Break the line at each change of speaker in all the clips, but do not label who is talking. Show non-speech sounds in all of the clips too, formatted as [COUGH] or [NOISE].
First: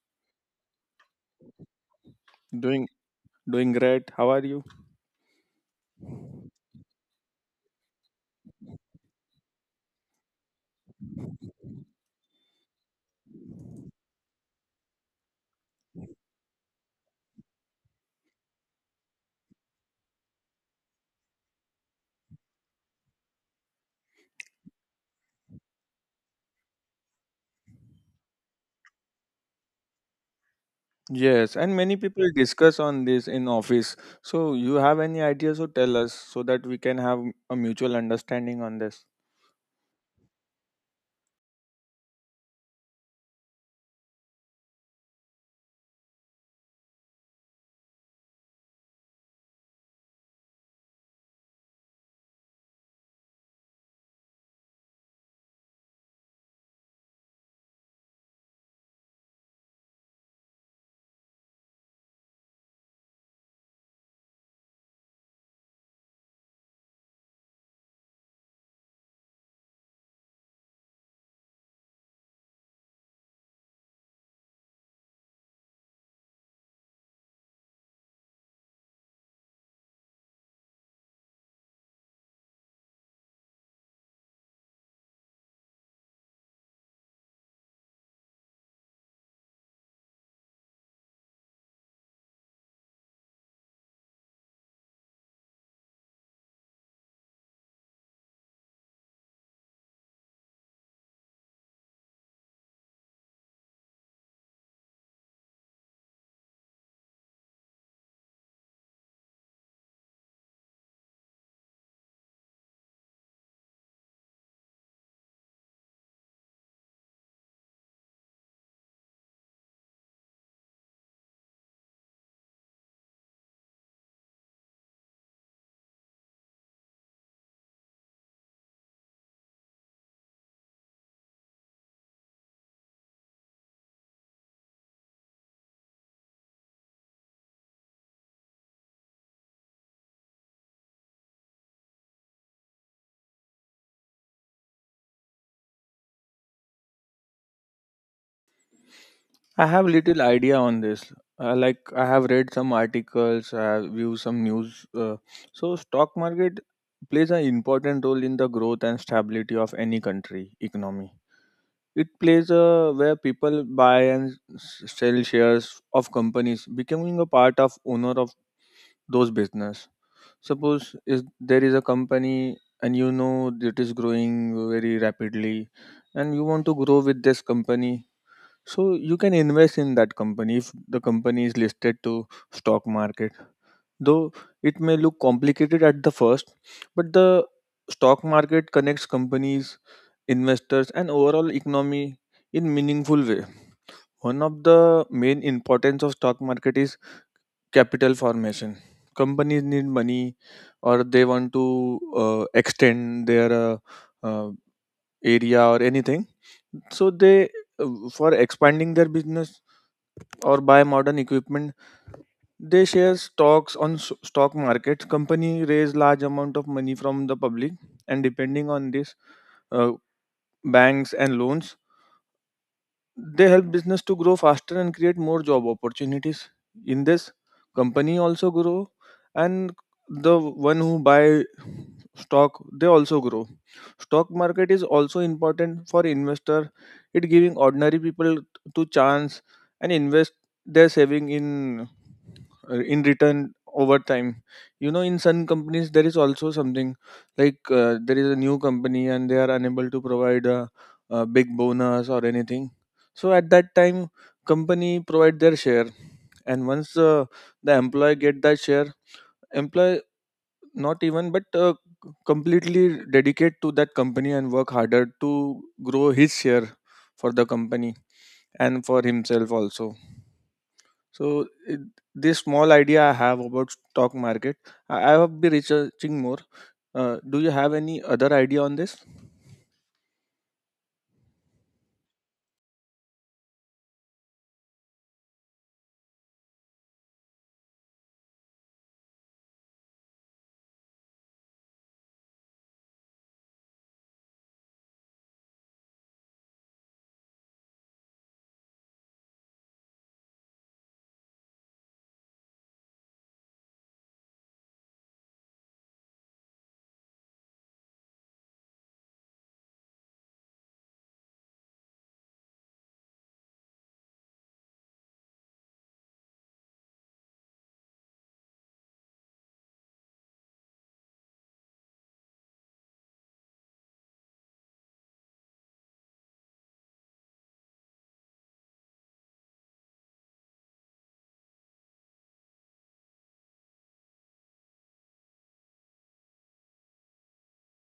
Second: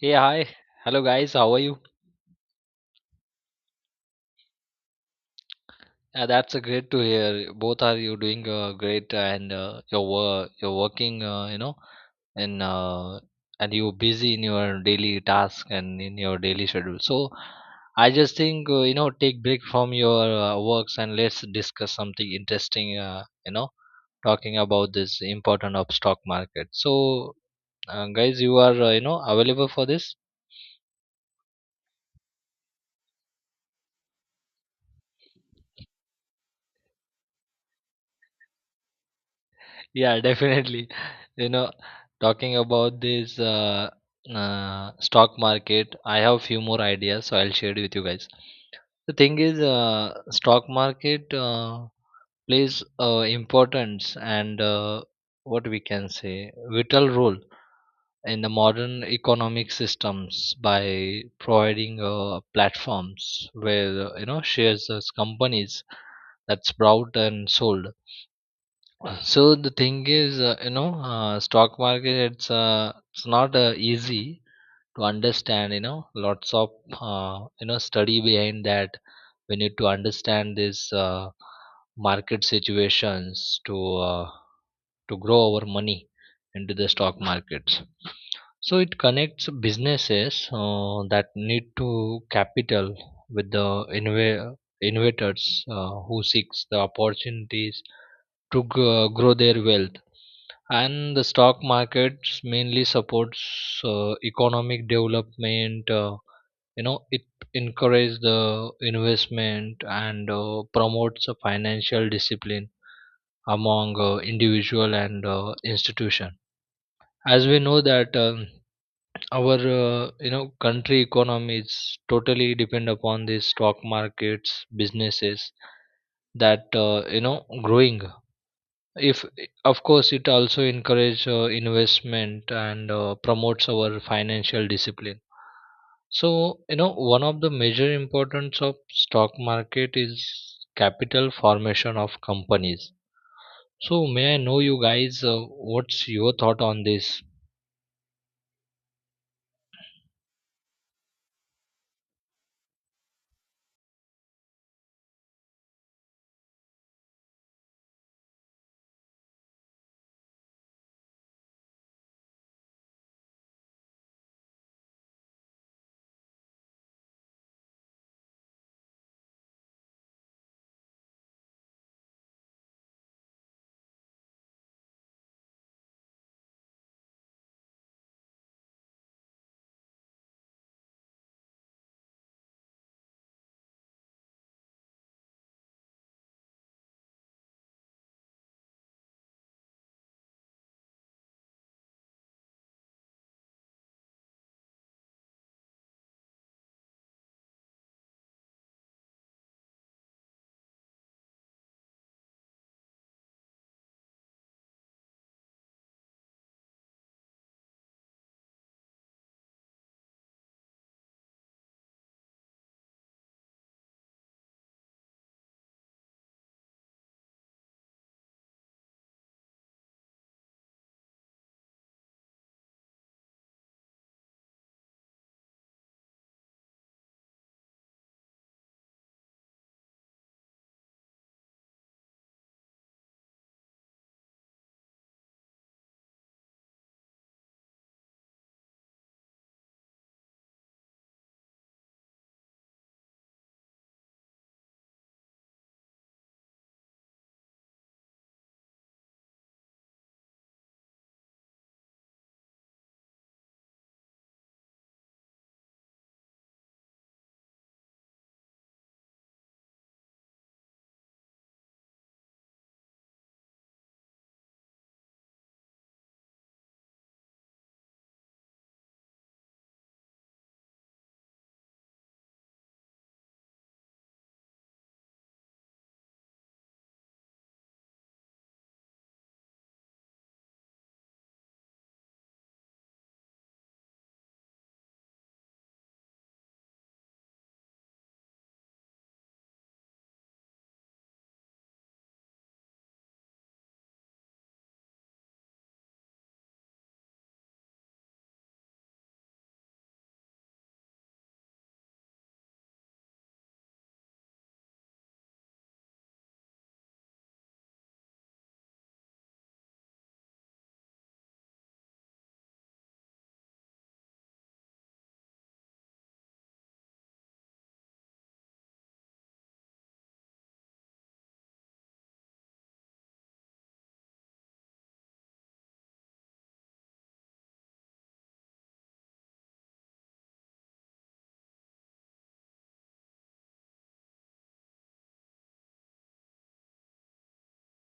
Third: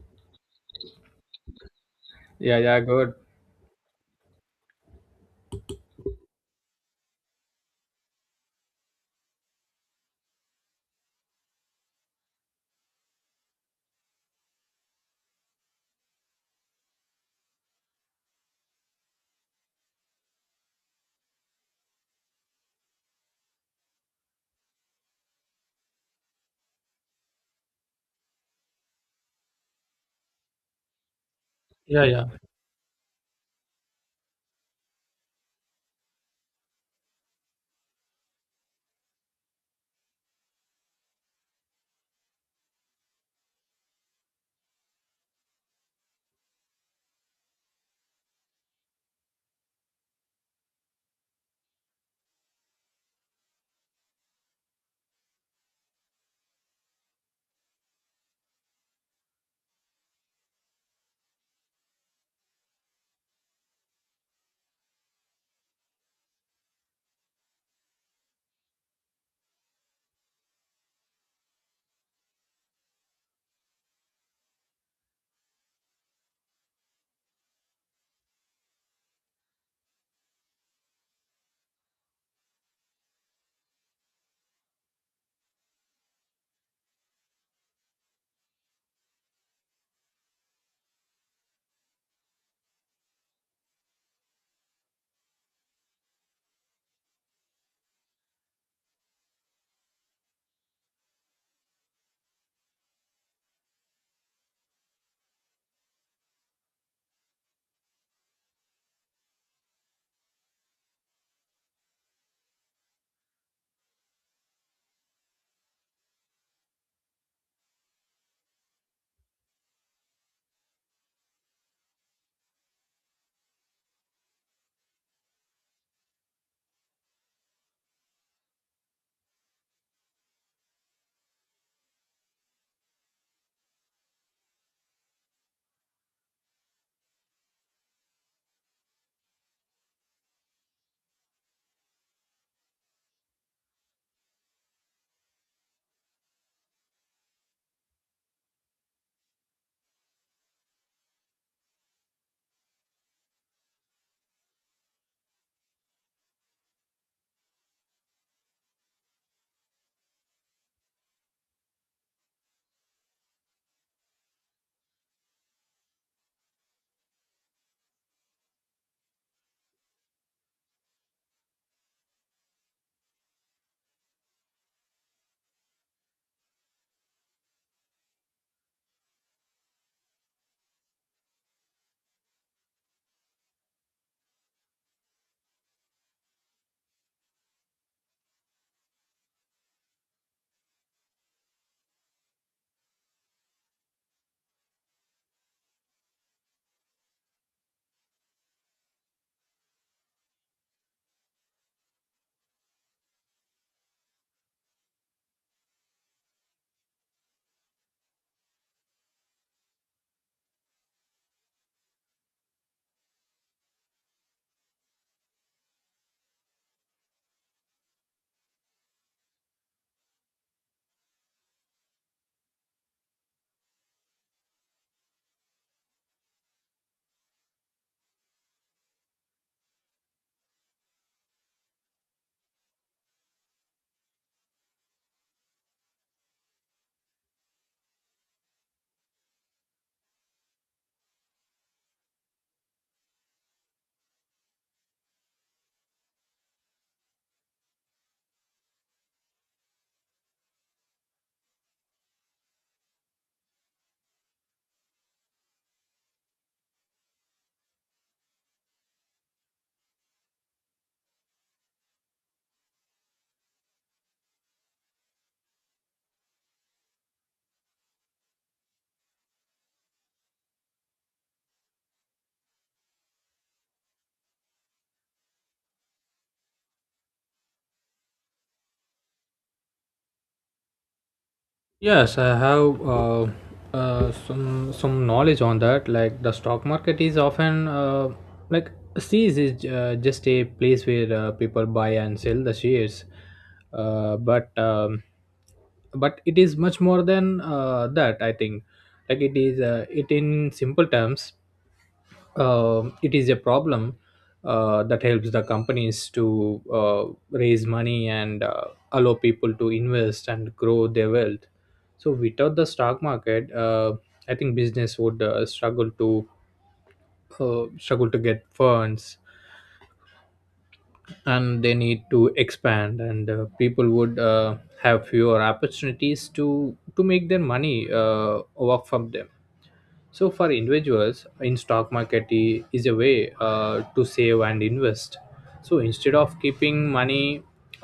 Hey, hi. Hello, guys. How are you?
Yeah, yeah,
Doing
good.
doing great. How are you?
That's great to hear. Both are you doing great, and you're working, and uh, and you're busy in your daily task and in your daily schedule. So, I just think take break from your works, and let's discuss something interesting. Talking about this important of stock market. So, guys, you are available for this?
Yes, and many
Yeah, yeah.
people discuss on this in office. So you have any ideas or tell us so that we can have a mutual understanding on this.
Yeah, definitely. [LAUGHS] You know, talking about this stock market, I have few more ideas, so I'll share it with you guys. The thing is, stock market plays importance and what we can say vital role in the modern economic systems by providing platforms where shares as companies that's bought and sold. So the thing is, stock market, it's not easy to understand. You know, lots of study behind that. We need to understand this market situations to grow our money into the stock markets. So it connects businesses that need to capital with the innovators who seeks the opportunities to grow their wealth, and the stock markets mainly supports economic development. It encourages the investment and promotes a financial discipline among individual and institution. As we know that our country economy is totally depend upon these stock markets businesses that growing. If of course it also encourage investment and promotes our financial discipline. So you know one of the major importance of stock market is capital formation of companies. So may I know you guys what's your thought on this?
I have little idea on this. Like I have read some articles, I have viewed some news. So stock market plays an important role in the growth and stability of any country economy. It plays a where people buy and sell shares of companies, becoming a part of owner of those business. Suppose is there is a company, and you know it is growing very rapidly, and you want to grow with this company. So you can invest in that company if the company is listed to stock market. Though it may look complicated at the first, but the stock market connects companies, investors and overall economy in meaningful way. One of the main importance of stock market is capital formation. Companies need money, or they want to extend their uh, area or anything. So they, for expanding their business or buy modern equipment, they share stocks on stock markets. Company raise large amount of money from the public, and depending on this, uh, banks and loans, they help business to grow faster and create more job opportunities. In this company also grow, and the one who buy stock they also grow. Stock market is also important for investor, it giving ordinary people to chance and invest their saving in, in return over time. You know, in some companies there is also something like, there is a new company and they are unable to provide a big bonus or anything. So at that time company provide their share, and once the employee get that share, employee not even but completely dedicate to that company and work harder to grow his share for the company and for himself also. So it, this small idea I have about stock market, I have been researching more. Do you have any other idea on this?
Yes, I have some knowledge on that. Like the stock market is often like sees is just a place where people buy and sell the shares, uh, but um, but it is much more than that, I think. Like it is it in simple terms, it is a problem that helps the companies to raise money and allow people to invest and grow their wealth. So without the stock market, I think business would struggle to get funds, and they need to expand, and people would have fewer opportunities to make their money work from them. So for individuals, in stock market is a way to save and invest. So instead of keeping money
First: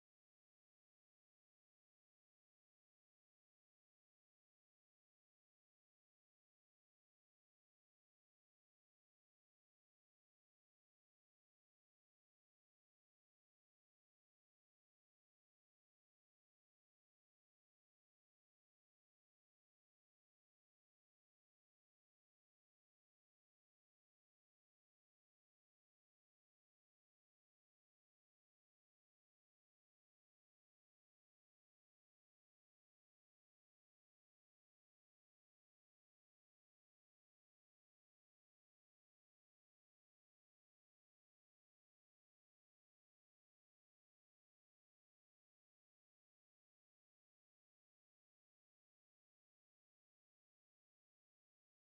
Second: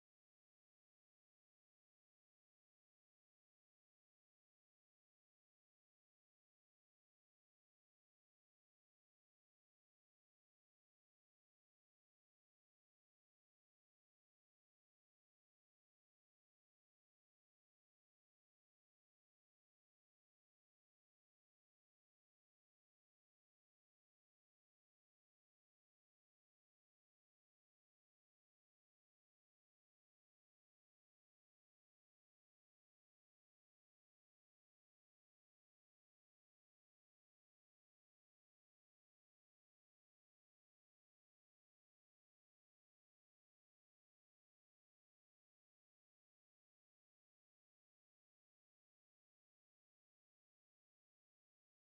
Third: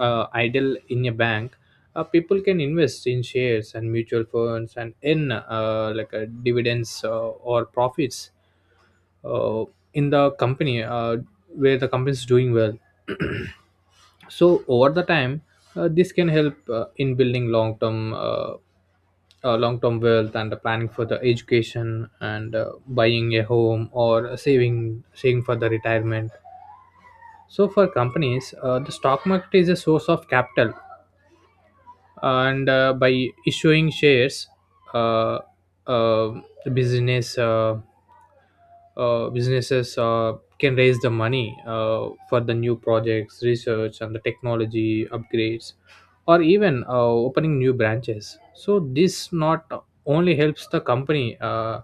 idle in a bank, people can invest in shares and mutual funds and in like dividends or profits, uh, in the company, where the company is doing well. [CLEARS THROAT] So over the time, this can help in building long-term wealth and the planning for the education and buying a home or saving for the retirement. So for companies, the stock market is a source of capital, and by issuing shares, uh, uh, the business businesses can raise the money for the new projects, research, and the technology upgrades, or even opening new branches. So this not only helps the company uh,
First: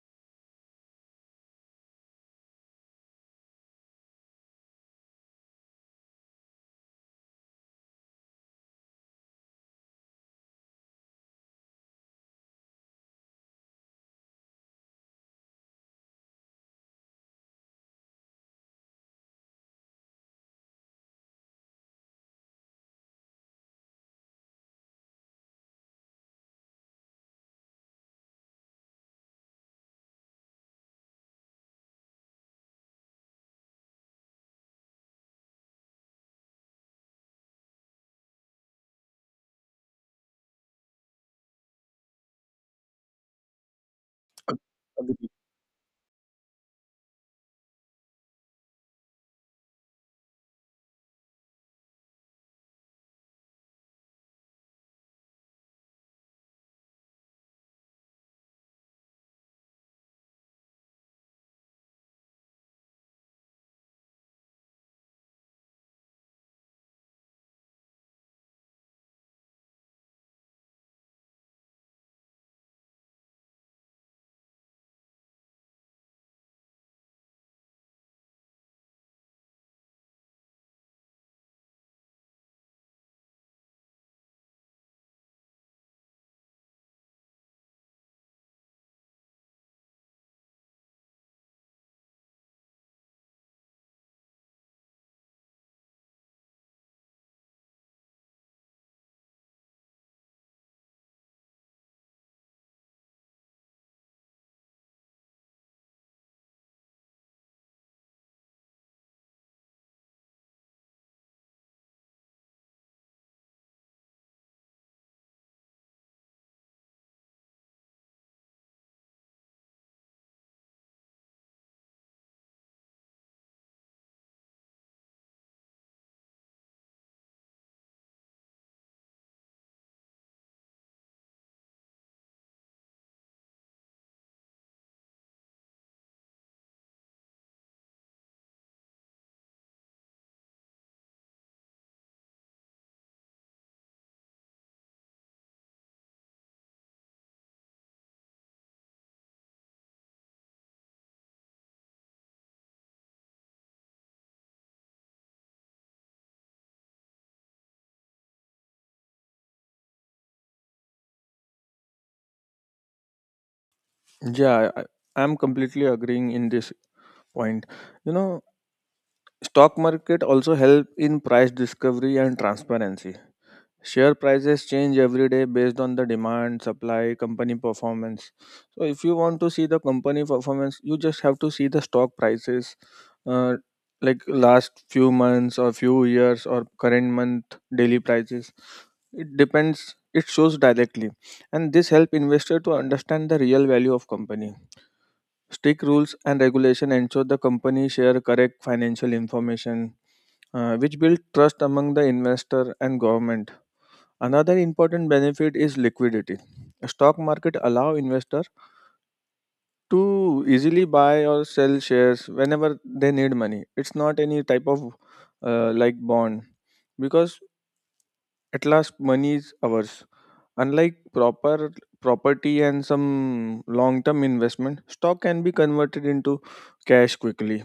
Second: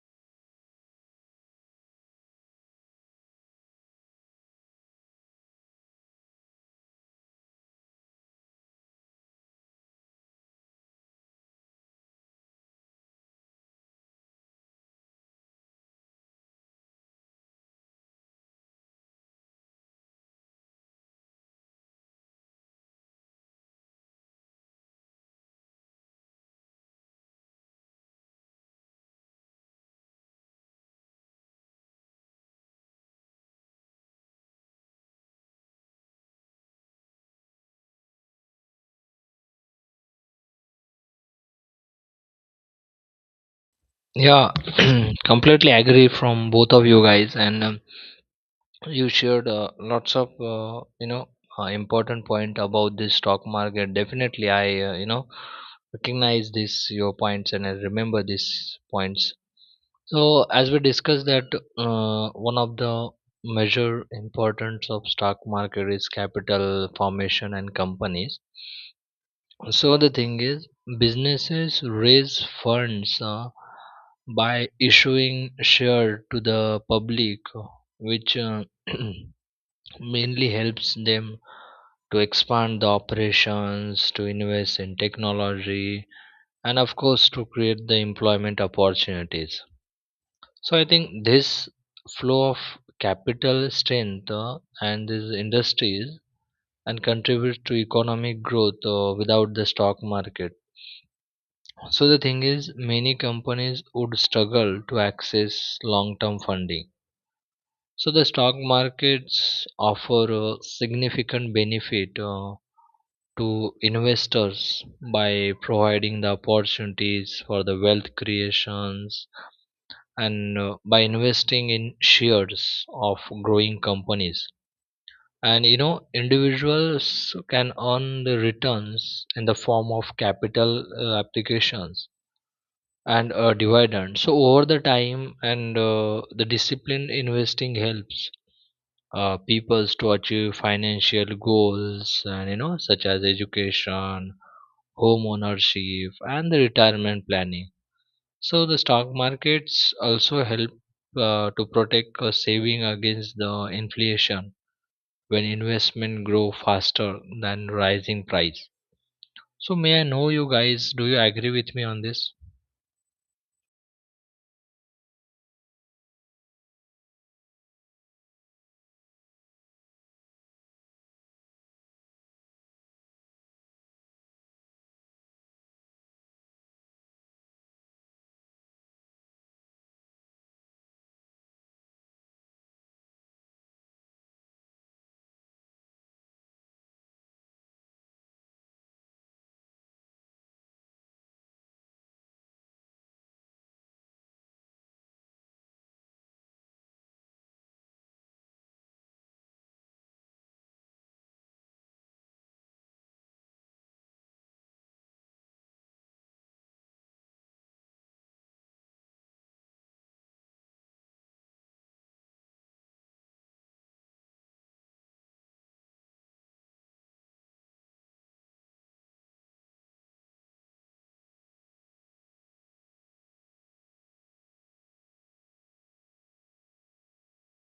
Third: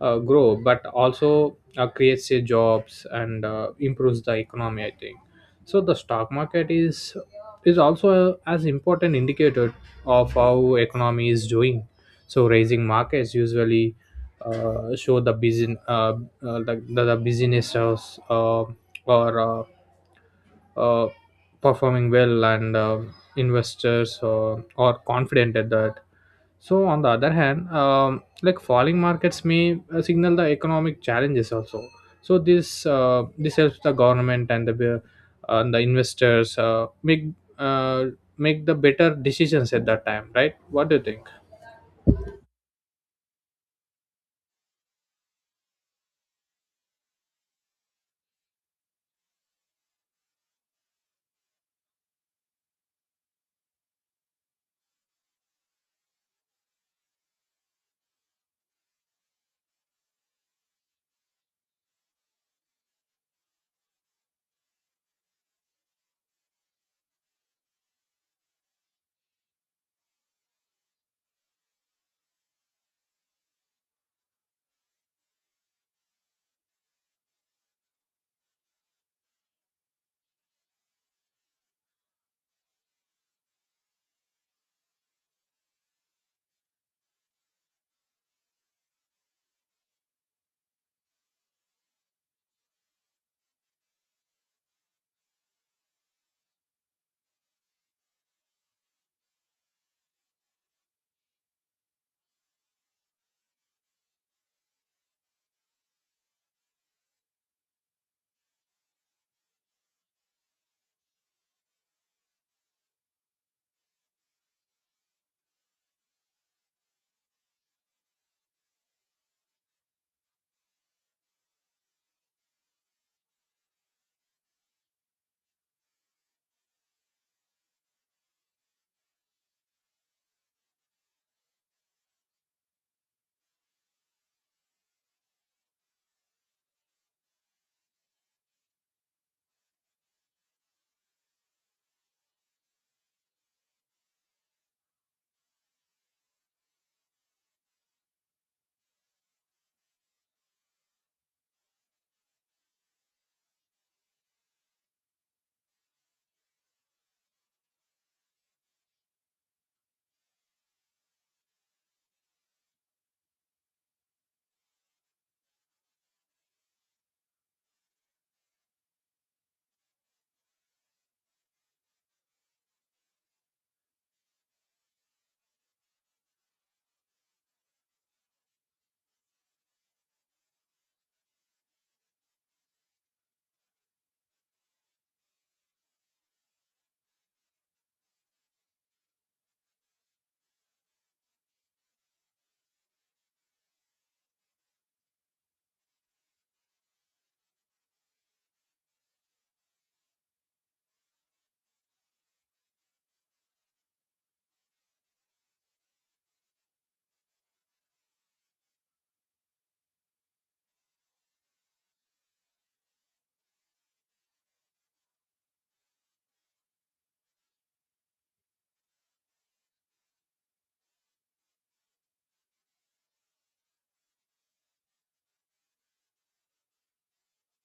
uh, grow, but also creates a jobs and improves the economy, I think so. The stock market is also as important indicator of how economy is doing. So raising markets usually show the businesses or uh, performing well, and investors are confident at that. So on the other hand, like falling markets may signal the economic challenges also. So this helps the government and the investors uh, make the better decisions at that time, right? What do you think?
Yeah,
Ag-
[CLEARS THROAT]
Agree.
completely agree from both of you guys. And you shared lots of important point about this stock market. Definitely I recognize this your points, and I remember these points. So as we discussed that, one of the major importance of stock market is capital formation and companies. So the thing is, businesses raise funds by issuing share to the public, which [CLEARS THROAT] mainly helps them to expand the operations, to invest in technology, and of course, to create the employment opportunities. So, I think this flow of capital strength and these industries and contribute to economic growth without the stock market. So, the thing is, many companies would struggle to access long term funding. So, the stock markets offer a significant benefit to investors by providing the opportunities for the wealth creations, and by investing in shares of growing companies. And you know individuals can earn the returns in the form of capital applications and dividends so over the time. And the disciplined investing helps peoples to achieve financial goals, and you know such as education, home ownership, and the retirement planning. So the stock markets also help to protect saving against the inflation when investment grow faster than rising price. So may I know you guys, do you agree with me on this?
Yeah, I'm completely agreeing in this point. You know, stock market also help in price discovery and transparency. Share prices change every day based on the demand, supply, company performance. So if you want to see the company performance, you just have to see the stock prices, uh, like last few months or few years or current month daily prices. It depends, it shows directly, and this help investor to understand the real value of company. Strict rules and regulation ensure the company share correct financial information, which build trust among the investor and government. Another important benefit is liquidity. Stock market allow investor to easily buy or sell shares whenever they need money. It's not any type of like bond, because at last money is ours. Unlike proper property and some long term investment, stock can be converted into cash quickly.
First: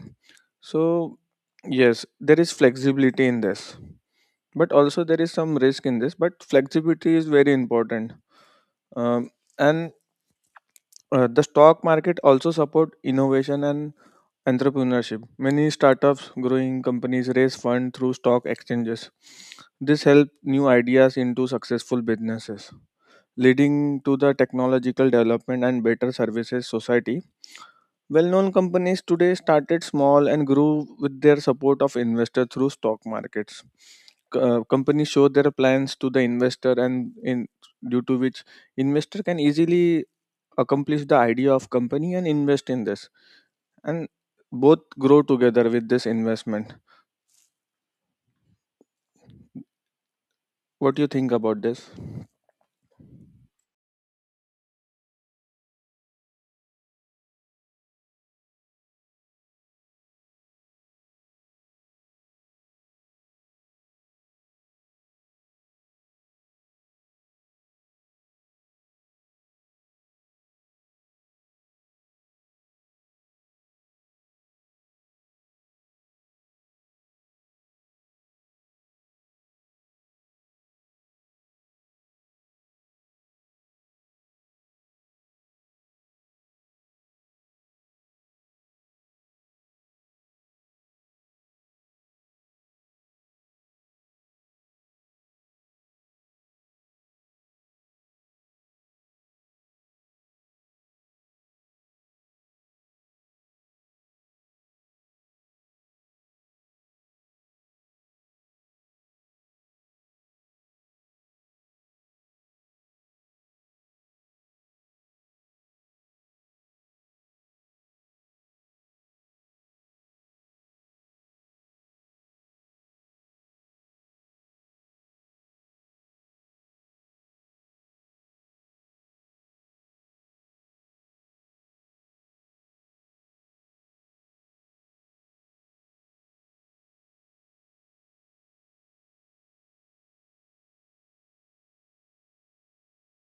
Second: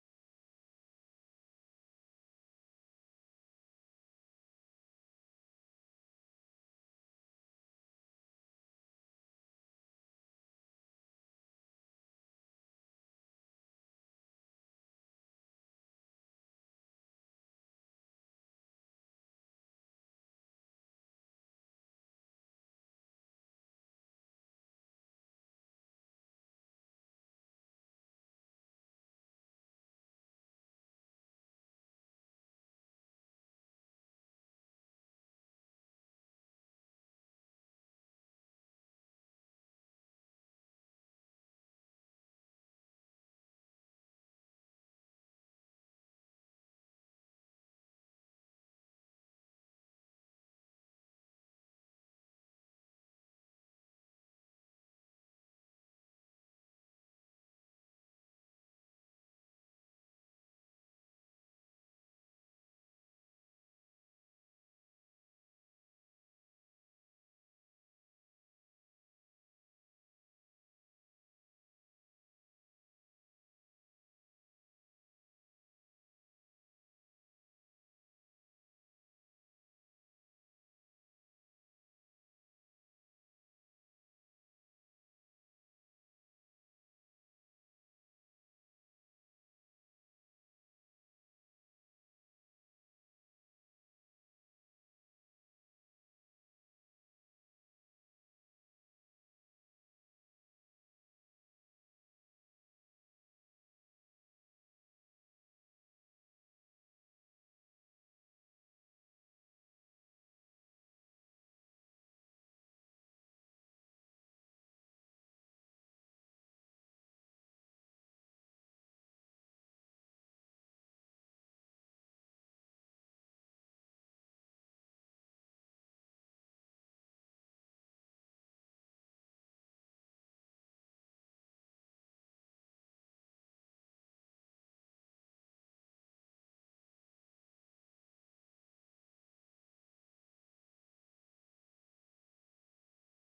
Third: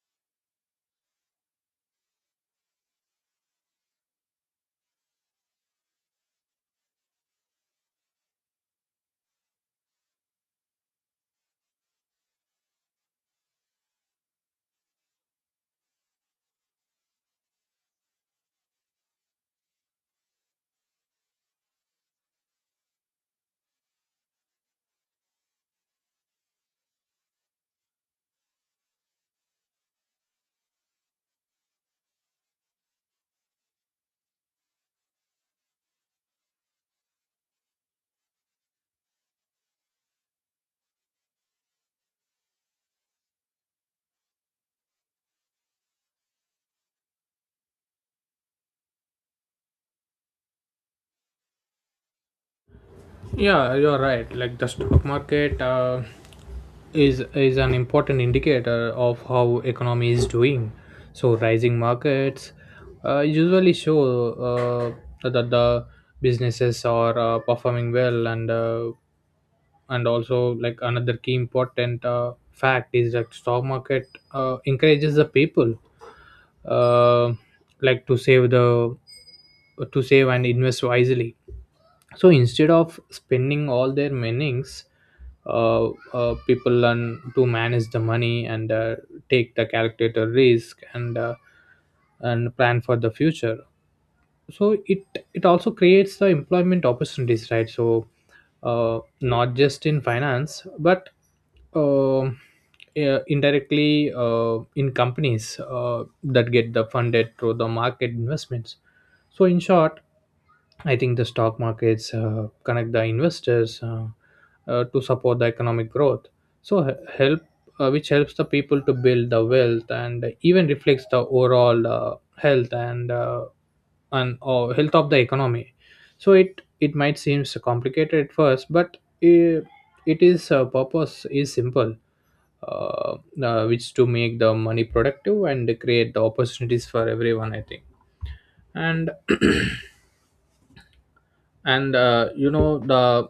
So, yes, there is flexibility in this, but also there is some risk in this. But flexibility is very important, um, and the stock market also support innovation and entrepreneurship. Many startups, growing companies raise fund through stock exchanges. This help new ideas into successful businesses leading to the technological development and better services society. Well-known companies today started small and grew with their support of investors through stock markets. Companies show their plans to the investor and in due to which investor can easily accomplish the idea of company and invest in this, and both grow together with this investment. What do you think about this?
Yeah, you're right. Like the stock market, is an important indicator of how economy is doing. So rising markets usually show that the businesses are performing well, and also like another key important fact is that stock market encourages the people uh, like to save and invest wisely. So instead of spending all their winnings, uh, people learn to manage the money and take the calculator risk and plan for the future. So it also creates the employment opportunities, right? So not just in finance but, um, yeah, indirectly in companies that get the funded through the market investments. So in short, I think the stock markets connect the investors, to support the economic growth. So which helps the people to build the wealth and even reflects the overall health and health of the economy. So it might seem complicated at first, but it is purpose is simple, uh, which to make the money productive and create the opportunities for everyone, I think. And [CLEARS THROAT] and you know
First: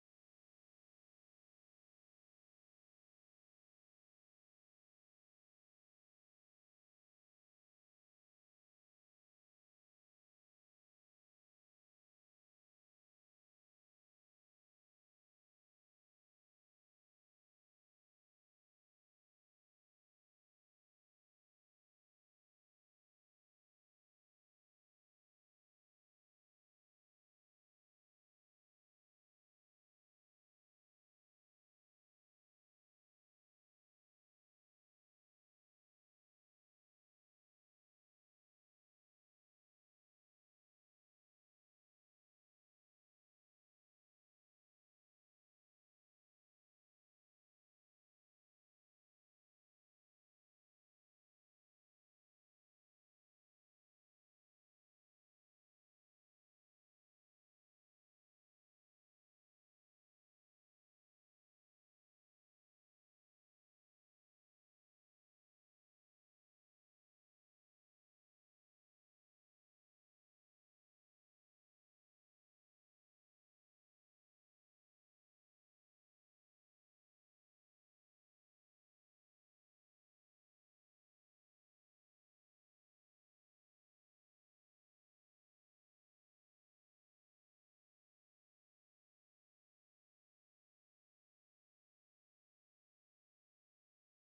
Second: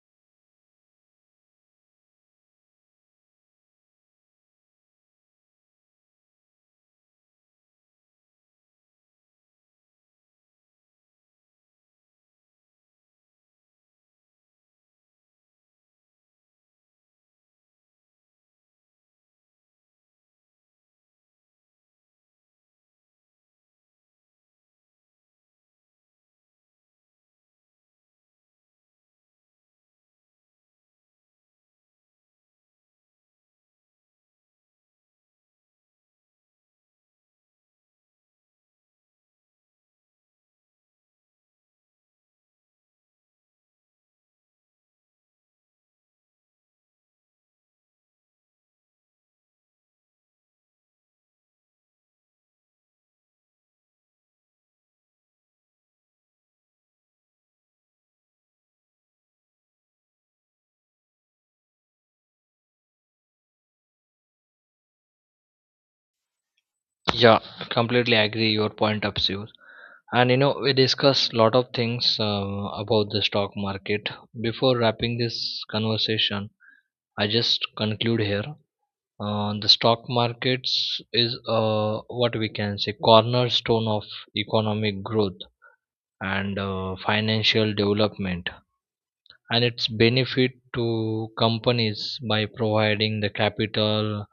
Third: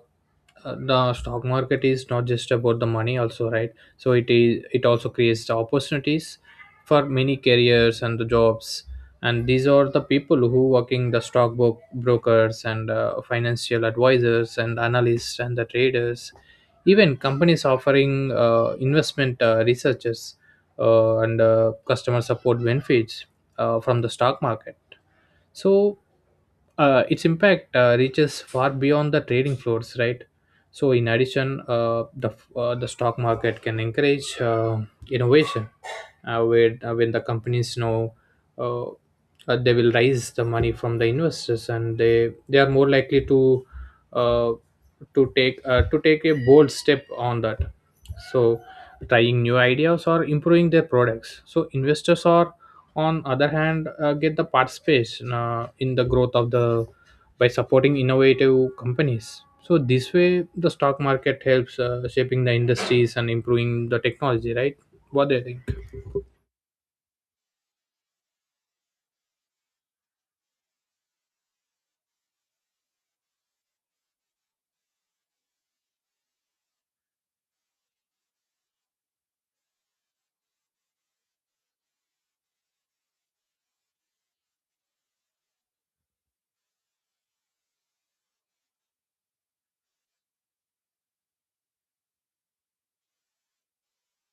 the stock market is not just about the money also, right? So it is it also creates the opportunities for many careers and the jobs, and these are the people who working the brokers and financial advisors and analysts and the traders. Even companies offering investment researchers and customer support benefits from the stock market. So its impact reaches far beyond the trading floors, right? So in addition, the stock market can encourage innovation, where when the companies know uh, they will raise the money from the investors, and they are more likely to uh, to take a bold step on that. So trying new ideas or improving their products, so investors are on other hand get the participation in the growth of the by supporting innovative companies. So this way the stock market helps shaping the industries and improving the technology, right? What do you think?
Yeah, completely agree your point of view. And you know, we discussed a lot of things about the stock market. Before wrapping this conversation, I just conclude here. The stock markets is what we can say cornerstone of economic growth and financial development, and its benefit to companies by providing the capital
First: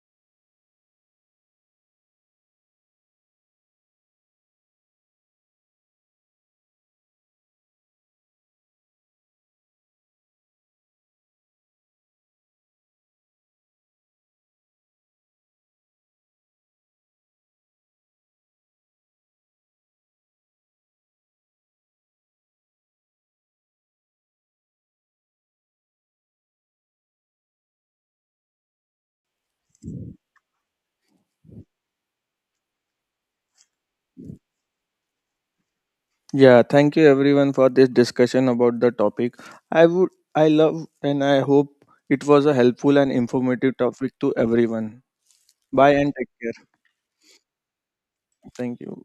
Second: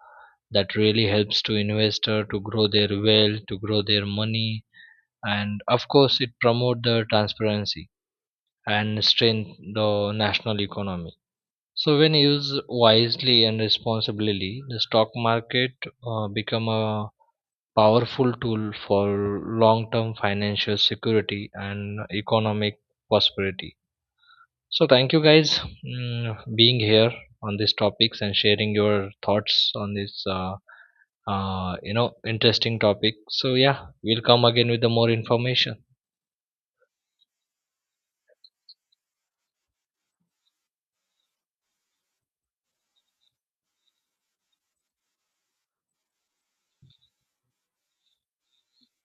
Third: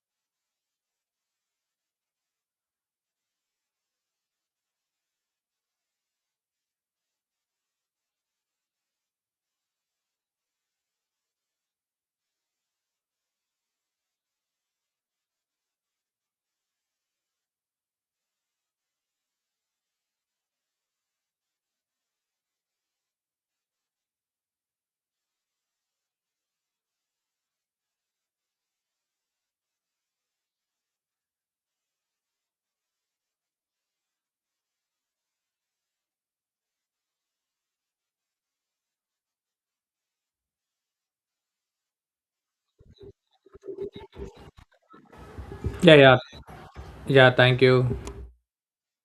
that really helps to investor to grow their wealth, to grow their money. And of course it promote the transparency and strengthen the national economy. So when used wisely and responsibly, the stock market become a powerful tool for long term financial security and economic prosperity. So thank you guys being here on these topics and sharing your thoughts on this interesting topic. So yeah, we'll come again with the more information.
Yeah, thank you everyone for this discussion about the topic. I would I love and I hope it was a helpful and informative topic to everyone.
Yeah,
Bye and
yeah.
take care.
Yeah, thank you.
Thank you.